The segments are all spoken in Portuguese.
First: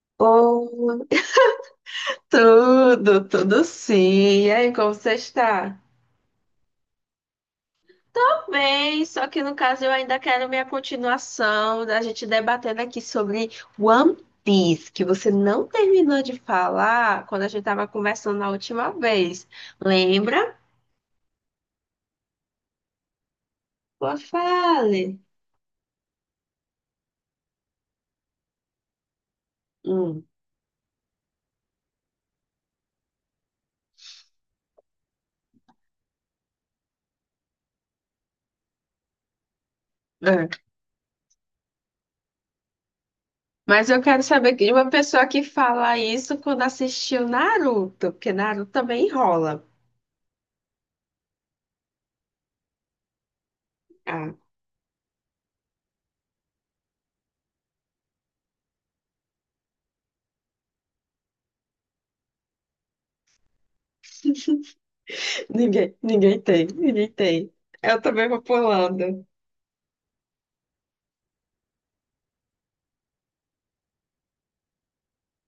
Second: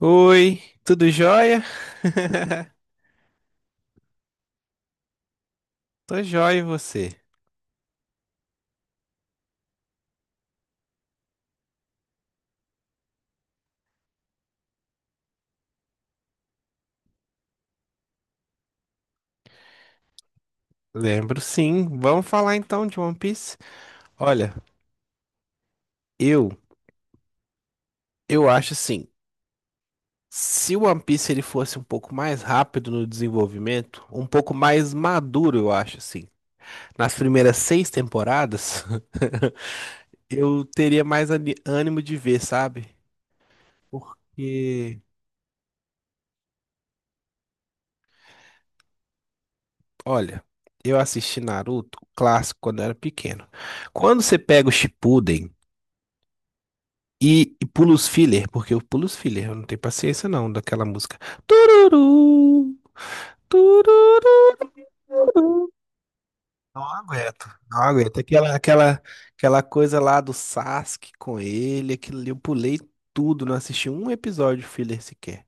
Oi, Oh, tudo jóia? tudo, tudo sim. E aí, como você está? Tô jóia e você? Tudo bem, só que no caso eu ainda quero minha continuação da gente debatendo aqui sobre One Piece, que você não terminou de falar quando a gente estava conversando na última vez. Lembra? Lembro sim. Vamos falar então de One Piece? Boa, Olha, fale. eu eu acho assim, Hum, se o One Piece ele fosse um pouco mais rápido no desenvolvimento, um pouco mais maduro, eu acho assim. Nas primeiras seis temporadas, é. eu teria mais ânimo de ver, sabe? Mas eu quero saber de uma Porque, pessoa que fala isso quando assistiu Naruto, porque Naruto também enrola. olha, eu assisti Naruto, o clássico, quando eu era pequeno. Quando você pega o Shippuden e pulo os filler, porque eu pulo os filler, eu não tenho paciência não daquela música. Tururu, tururu. Ninguém, ninguém tem, Não ninguém aguento, tem. não Eu aguento. também vou Aquela, pra aquela, Holanda. aquela coisa lá do Sasuke com ele, aquilo ali, eu pulei tudo, não assisti um episódio filler sequer.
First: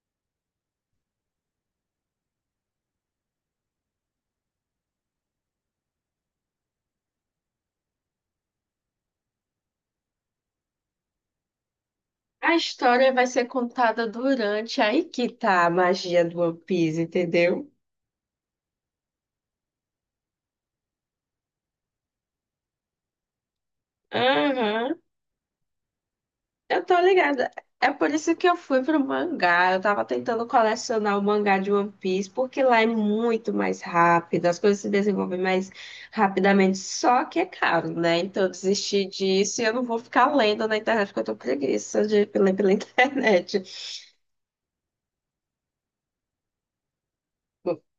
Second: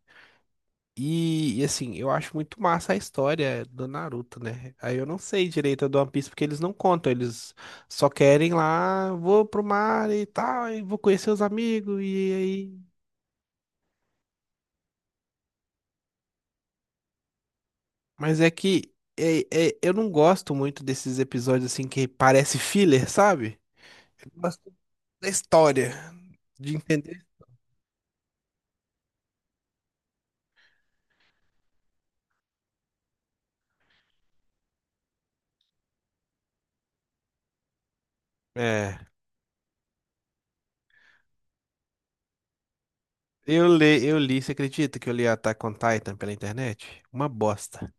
Assim, eu acho muito massa a história do Naruto, né? Aí eu não sei direito a do One Piece porque eles não contam, eles só querem lá, vou pro mar e tal, e vou conhecer os amigos, e A aí história vai ser contada durante. Aí que tá a magia do One Piece, entendeu? mas é que é, eu não gosto muito desses episódios assim que parece filler, sabe? Eu gosto Aham. da história, de Eu tô entender. ligada. É por isso que eu fui pro mangá. Eu tava tentando colecionar o mangá de One Piece, porque lá é muito mais rápido, as coisas se desenvolvem mais rapidamente. Só que é caro, né? Então eu É, desisti disso e eu não vou ficar lendo na internet, porque eu tô preguiça de ler pela internet. Eu li, você acredita que eu li Attack on Titan pela internet? Uma bosta.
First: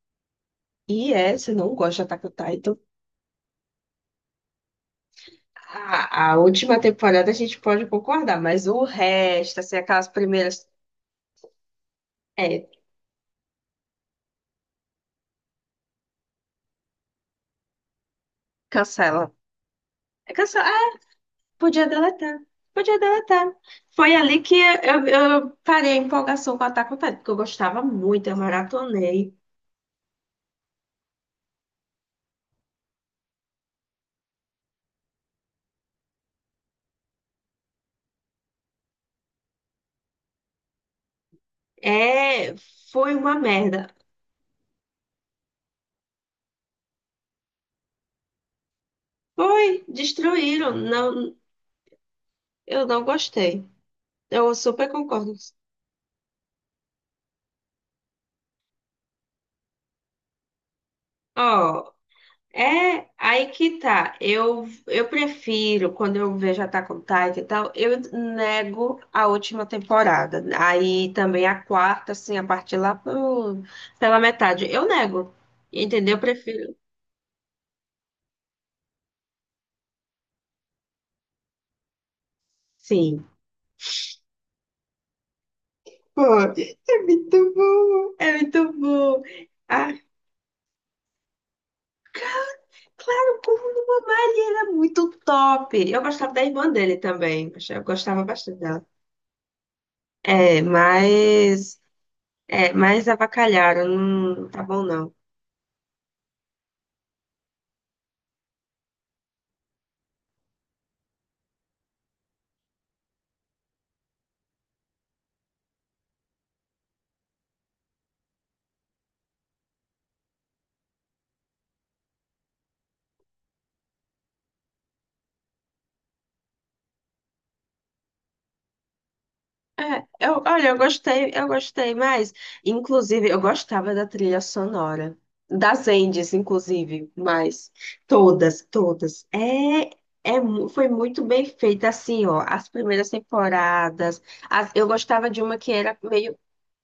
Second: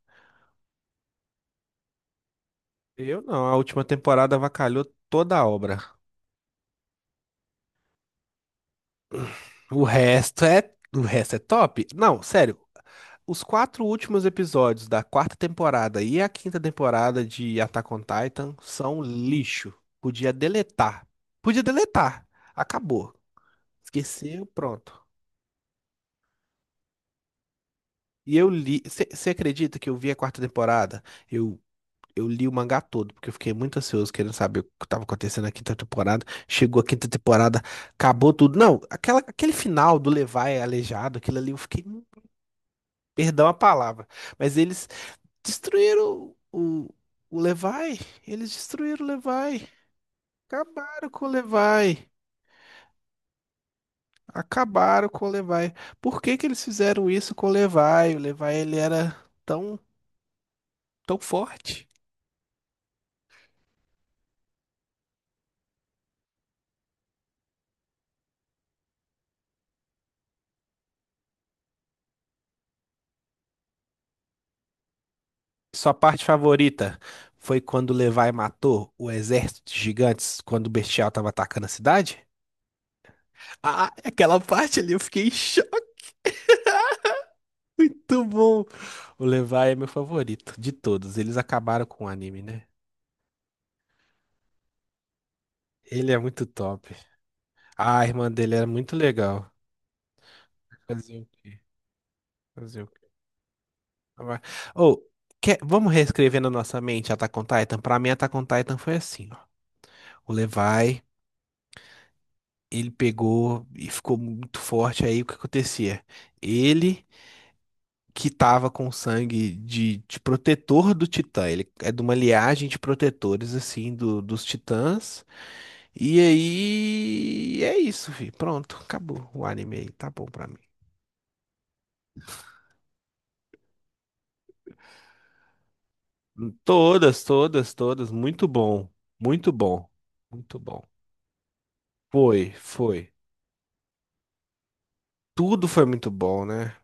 E é, você não gosta de Attack on Titan? Eu não, a última temporada avacalhou toda a obra. A última temporada a gente pode concordar, mas o resto, assim, aquelas primeiras. O resto é top? Não, sério, É, os quatro últimos episódios da quarta temporada e a quinta temporada de Attack on Titan são cancela. lixo. Podia É, cancela. Ah, deletar. Podia podia deletar. deletar. Podia Acabou. deletar. Foi ali Esqueceu, que pronto. eu parei a empolgação com Attack on Titan, porque eu gostava muito, eu E eu li. Você maratonei. acredita que eu vi a quarta temporada? Eu, eu li o mangá todo, porque eu fiquei muito ansioso querendo saber o que estava acontecendo na quinta temporada. Chegou a quinta temporada, acabou tudo. Não, aquela, aquele final do Levi aleijado, aquilo ali, eu fiquei. É, foi uma Perdão a merda. palavra. Mas eles destruíram o Levi. Eles destruíram o Levi. Foi, destruíram. Acabaram com o Não, Levi. eu não gostei. Eu super Acabaram com o concordo. Levi. Por que que eles fizeram isso com o Levi? O Levi, ele era tão, tão forte. Ó, é, aí que tá. Eu prefiro, quando eu vejo Attack on Titan e tal, eu nego a última temporada. Aí também a quarta, assim, a partir lá pela metade. Eu nego. Sua Entendeu? Eu parte prefiro. favorita foi quando o Levi matou o exército de gigantes quando o Bestial tava atacando a cidade? Sim. Ah, aquela parte ali eu fiquei em choque. Pô, é muito bom. Muito É bom. muito bom. O Levi é meu Ah, favorito de todos. Eles acabaram com o anime, né? claro, como no Mamari era muito top. Eu Ele é gostava da muito irmã top. dele também. Eu A gostava irmã dele bastante era dela. muito legal. É, Fazer o quê? mas. É, Fazer o quê? mas avacalharam. Vai- Não tá bom, Ô, não. Vamos reescrever na nossa mente Attack on Titan? Pra mim, Attack on Titan foi assim, ó. O Levi, ele pegou e ficou muito forte. Aí, o que acontecia? Ele que tava com sangue de protetor do Titã. Ele é de uma liagem de protetores, assim, dos Titãs. E aí... é isso, fi. Pronto, acabou o anime aí. É, Tá bom eu, pra mim. olha, eu gostei mais. Inclusive, eu gostava da trilha sonora. Das Endes, inclusive, Todas, mas todas, todas. Muito todas, bom. todas. Muito bom. Muito bom. Foi muito bem feita, assim, ó. Foi, As primeiras foi. temporadas. Eu gostava de uma Tudo que foi era muito meio, bom, né?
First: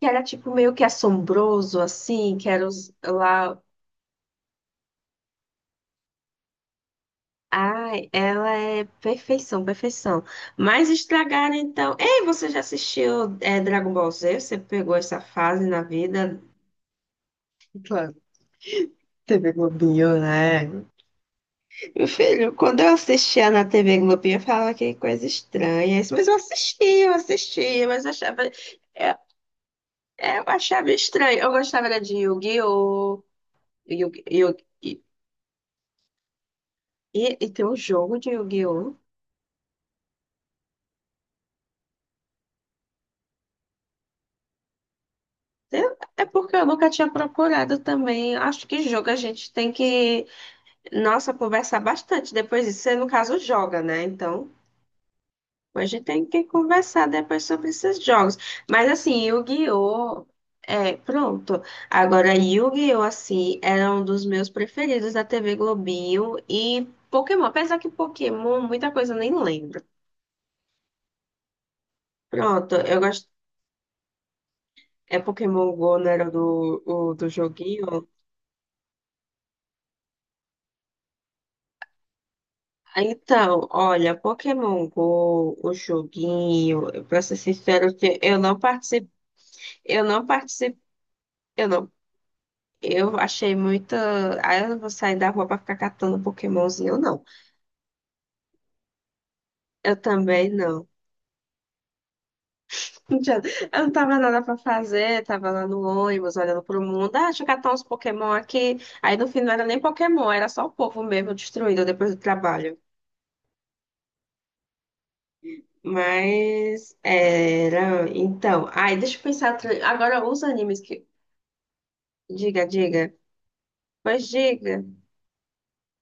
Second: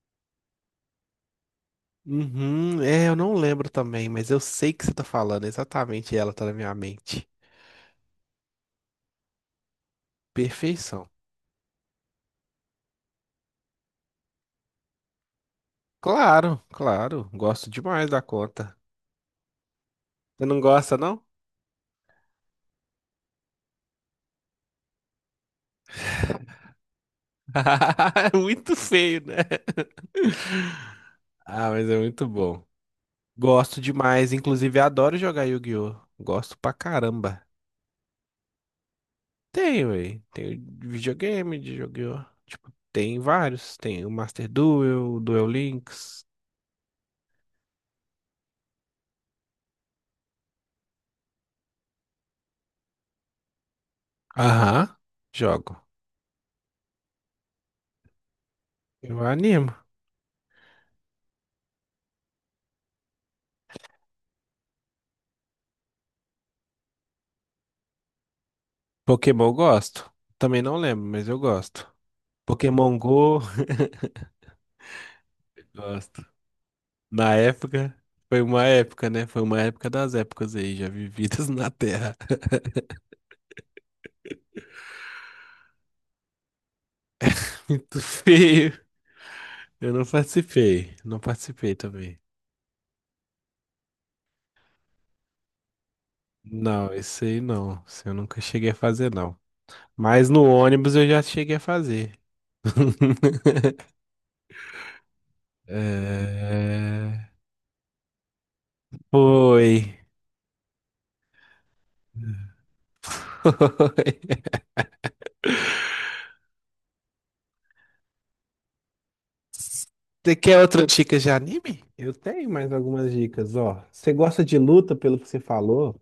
que era tipo meio que assombroso, assim, que era Uhum, os, é, eu não lá. lembro também, mas eu sei que você tá falando. Exatamente ela tá na minha mente. Ai, ela é perfeição, perfeição. Mas Perfeição. estragaram então. Ei, você já assistiu é, Dragon Ball Z? Você pegou essa fase na vida. Claro, claro. Gosto demais Claro, da conta. TV Globinho, Você não né? gosta, não? Meu filho, quando eu assistia na TV Globinho, eu falava que coisa estranha. Mas eu assistia, eu assistia, mas eu É achava, muito eu, feio, né? eu achava estranho. Eu Ah, gostava mas é era de muito bom. Yu-Gi-Oh! Gosto Yu- demais. Yu- Inclusive, E, adoro jogar Yu-Gi-Oh! Gosto pra e, caramba. e tem um jogo de Yu-Gi-Oh! Tem, velho. Tem videogame, de jogo. Tipo, tem vários. Tem o Master Duel, o Duel Links. É porque eu nunca tinha procurado também. Acho que jogo a gente tem que, nossa, conversar bastante depois disso. Você, no caso, joga, né? Então. Aham. Jogo. A gente tem que conversar depois sobre esses jogos. Mas Eu assim, animo. Yu-Gi-Oh! É, pronto. Agora, Yu-Gi-Oh! Assim, era um dos meus preferidos da TV Globinho e Pokémon. Apesar que Pokémon, muita coisa eu nem Pokémon eu lembro. gosto. Também não lembro, mas eu gosto. Pronto, Pokémon eu gosto. Go, É Pokémon Go, não gosto. era o, do Na época, joguinho? foi uma época, né? Foi uma época das épocas aí, já vividas na Terra. Então, olha, Pokémon Go, o joguinho, pra ser sincero, Muito eu não feio. participei, Eu eu não não participei, participei. Não eu participei não também. Eu achei muita. Ah, eu vou sair da rua pra ficar catando Pokémonzinho, Não, eu esse não. aí não. Esse eu nunca cheguei a fazer, não. Eu Mas no também não. ônibus eu já cheguei a fazer. Já- Eu não tava nada pra fazer, tava lá no ônibus olhando pro mundo. Ah, É... deixa eu catar uns Pokémon aqui. Aí no fim não era nem Oi. Pokémon, era só o povo mesmo destruído depois do trabalho. Oi. Mas era. Então, ai, deixa eu pensar. Agora Você os quer animes outra que. dica de anime? Eu tenho Diga, mais algumas diga. dicas, ó. Você Pois gosta de diga. luta, pelo que você falou?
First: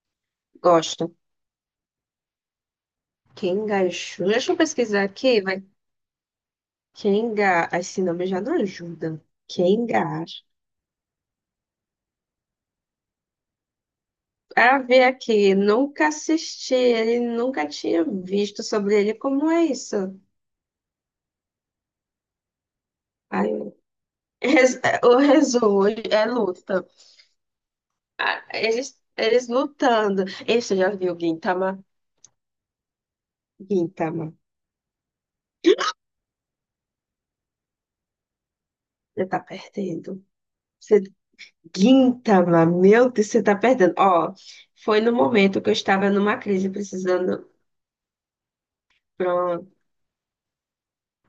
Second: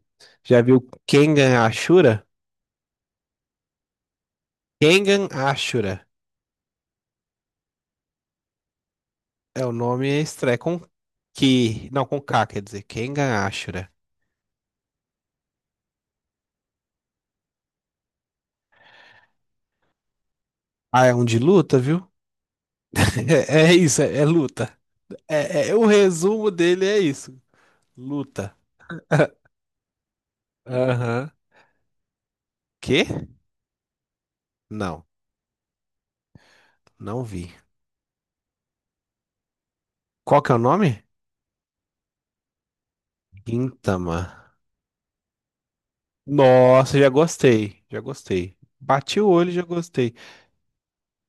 Já viu Gosto. Kengan Ashura? Quem, deixa eu pesquisar Kengan aqui, vai. Ashura. Quem Kengar, esse nome já não ajuda. É o Quem nome é Kengar. é com que. Não, com K, quer dizer. Kengan Ashura. Para ver aqui, nunca assisti ele, nunca tinha visto sobre ele. Como é isso? Ah, é um de luta, viu? Aí, É, é isso, é, é luta. O É, o resumo é resumo luta. dele é isso. Ah, Luta. eles lutando. Ei, você já viu Aham. Gintama? Quê? Gintama, Não, não vi. você tá perdendo. Qual que é o nome? Você, Gintama, meu Deus, você tá perdendo. Gintama. Ó, foi no momento que eu estava numa crise, Nossa, já precisando. gostei, já gostei. Bati o olho e já gostei.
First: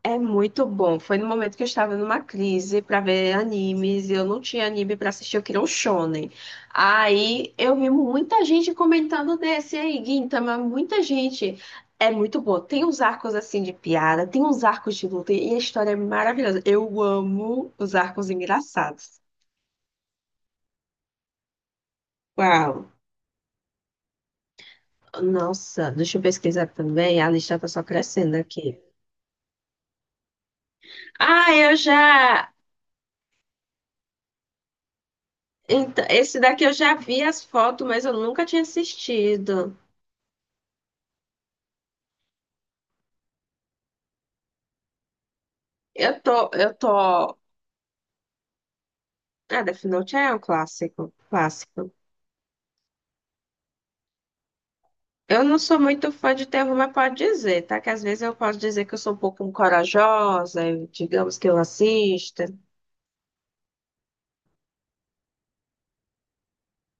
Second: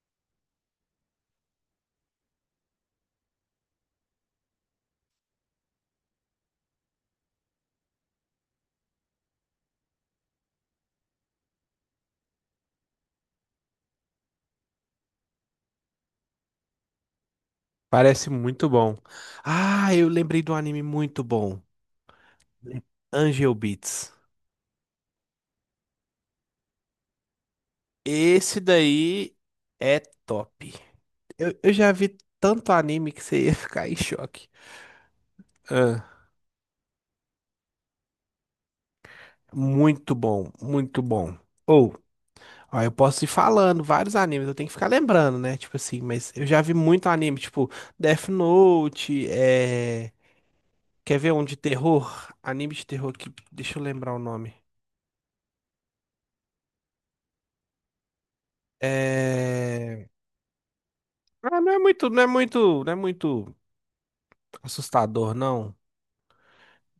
É muito bom. Foi no momento que eu estava numa crise para ver animes, e eu não tinha anime para assistir, eu queria um shonen. Aí eu vi muita gente comentando desse aí, Gintama, muita gente. É muito bom. Tem uns arcos assim de piada, tem uns arcos de luta e a história é maravilhosa. Eu amo os Parece arcos muito bom. engraçados. Ah, eu lembrei de um anime muito bom. Uau. Le- Angel Beats. Nossa, deixa eu pesquisar também. A lista tá só crescendo Esse aqui. daí é top. Ah, Eu eu já vi já. tanto anime que você ia ficar em choque. Ah, Então, esse daqui eu já vi as fotos, mas eu nunca tinha assistido. muito bom, muito bom. Ou, ó, eu posso ir falando vários animes, eu tenho que ficar lembrando, né? Tipo assim, Eu mas eu tô, já eu vi muito tô. anime, tipo Death Note, Ah, Death é. Note é um clássico, Quer ver um de clássico. terror? Anime de terror que. Deixa eu lembrar o nome. Eu não sou muito fã de terror, mas pode dizer, tá? Que às vezes eu posso dizer que eu sou um pouco É. corajosa, digamos que eu Ah, assista. Não é muito assustador, não.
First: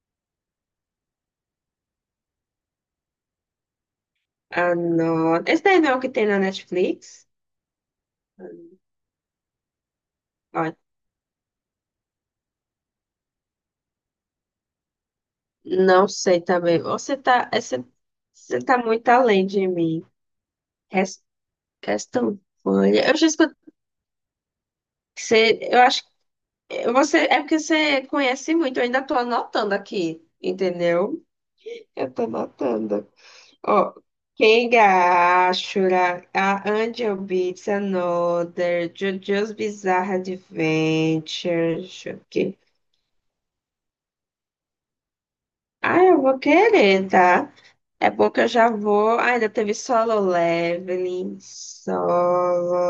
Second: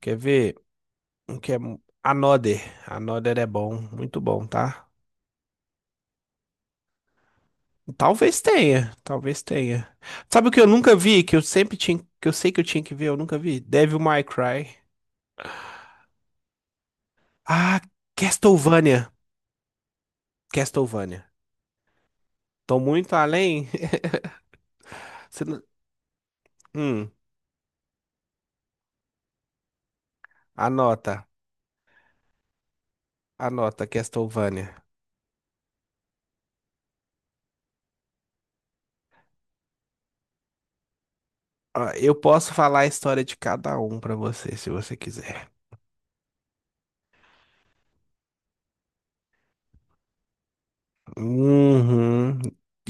Quer ver? Um que é. Another. Another é bom, muito bom, Ah, tá? não. Esse daí não é o que tem na Netflix? Talvez tenha, talvez tenha. Sabe o que eu Ó, nunca vi, que eu sempre tinha, que eu sei que eu tinha que ver, eu nunca vi? Devil May Cry. não sei também. Ah, Você tá muito Castlevania. além de mim. Res- Castlevania. Tô Castlevania. muito Eu já escutei. além. Você Você, não- eu acho que Hum, você é porque você conhece muito, eu ainda tô anotando aqui, anota, entendeu? Eu tô anotando. anota Oh, Castlevania. Kengashura, A Angel Beats Another, JoJo's Bizarre Adventure, Ó, deixa eu eu posso ver. falar a história de cada um pra você, se você quiser. Ah, eu vou querer, tá? É bom que eu já vou. Ah, ainda teve Solo Leveling, Uhum.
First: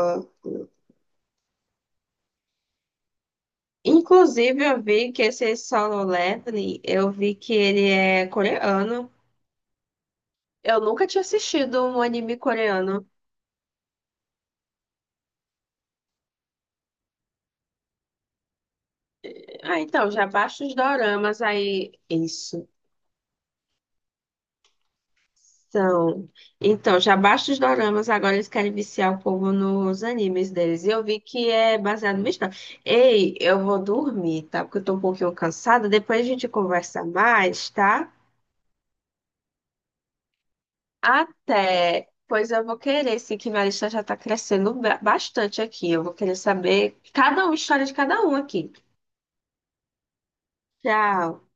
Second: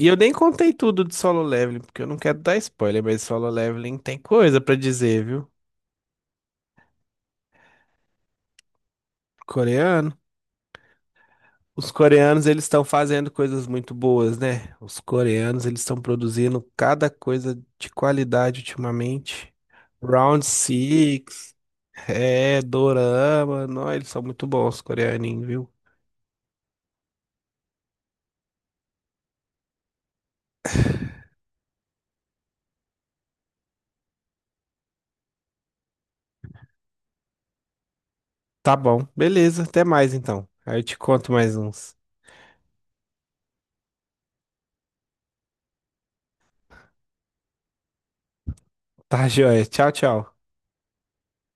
E eu nem contei tudo de Solo Leveling, porque eu não quero dar spoiler, mas Solo Leveling tem coisa Inclusive, pra eu vi que dizer, viu? esse Solo Leveling, eu vi que ele é coreano. Coreano. Eu nunca tinha assistido Os um anime coreanos, eles estão coreano. fazendo coisas muito boas, né? Os coreanos, eles estão produzindo cada coisa de qualidade ultimamente. Ah, então, já Round baixa os doramas Six, aí. é, Isso. Dorama, não, eles são muito bons, os coreaninhos, viu? São. Então, já basta os doramas, agora eles querem viciar o povo nos animes deles. E eu vi que é baseado no história. Ei, eu vou dormir, tá? Porque eu tô um pouquinho cansada. Depois a gente conversa mais, tá? Tá bom, beleza, até mais então. Aí eu te conto mais uns. Até. Pois eu vou querer, sim, que minha lista já tá crescendo bastante aqui. Eu vou querer saber cada um, história de cada um aqui. Tá, joia. Tchau, tchau. Tchau.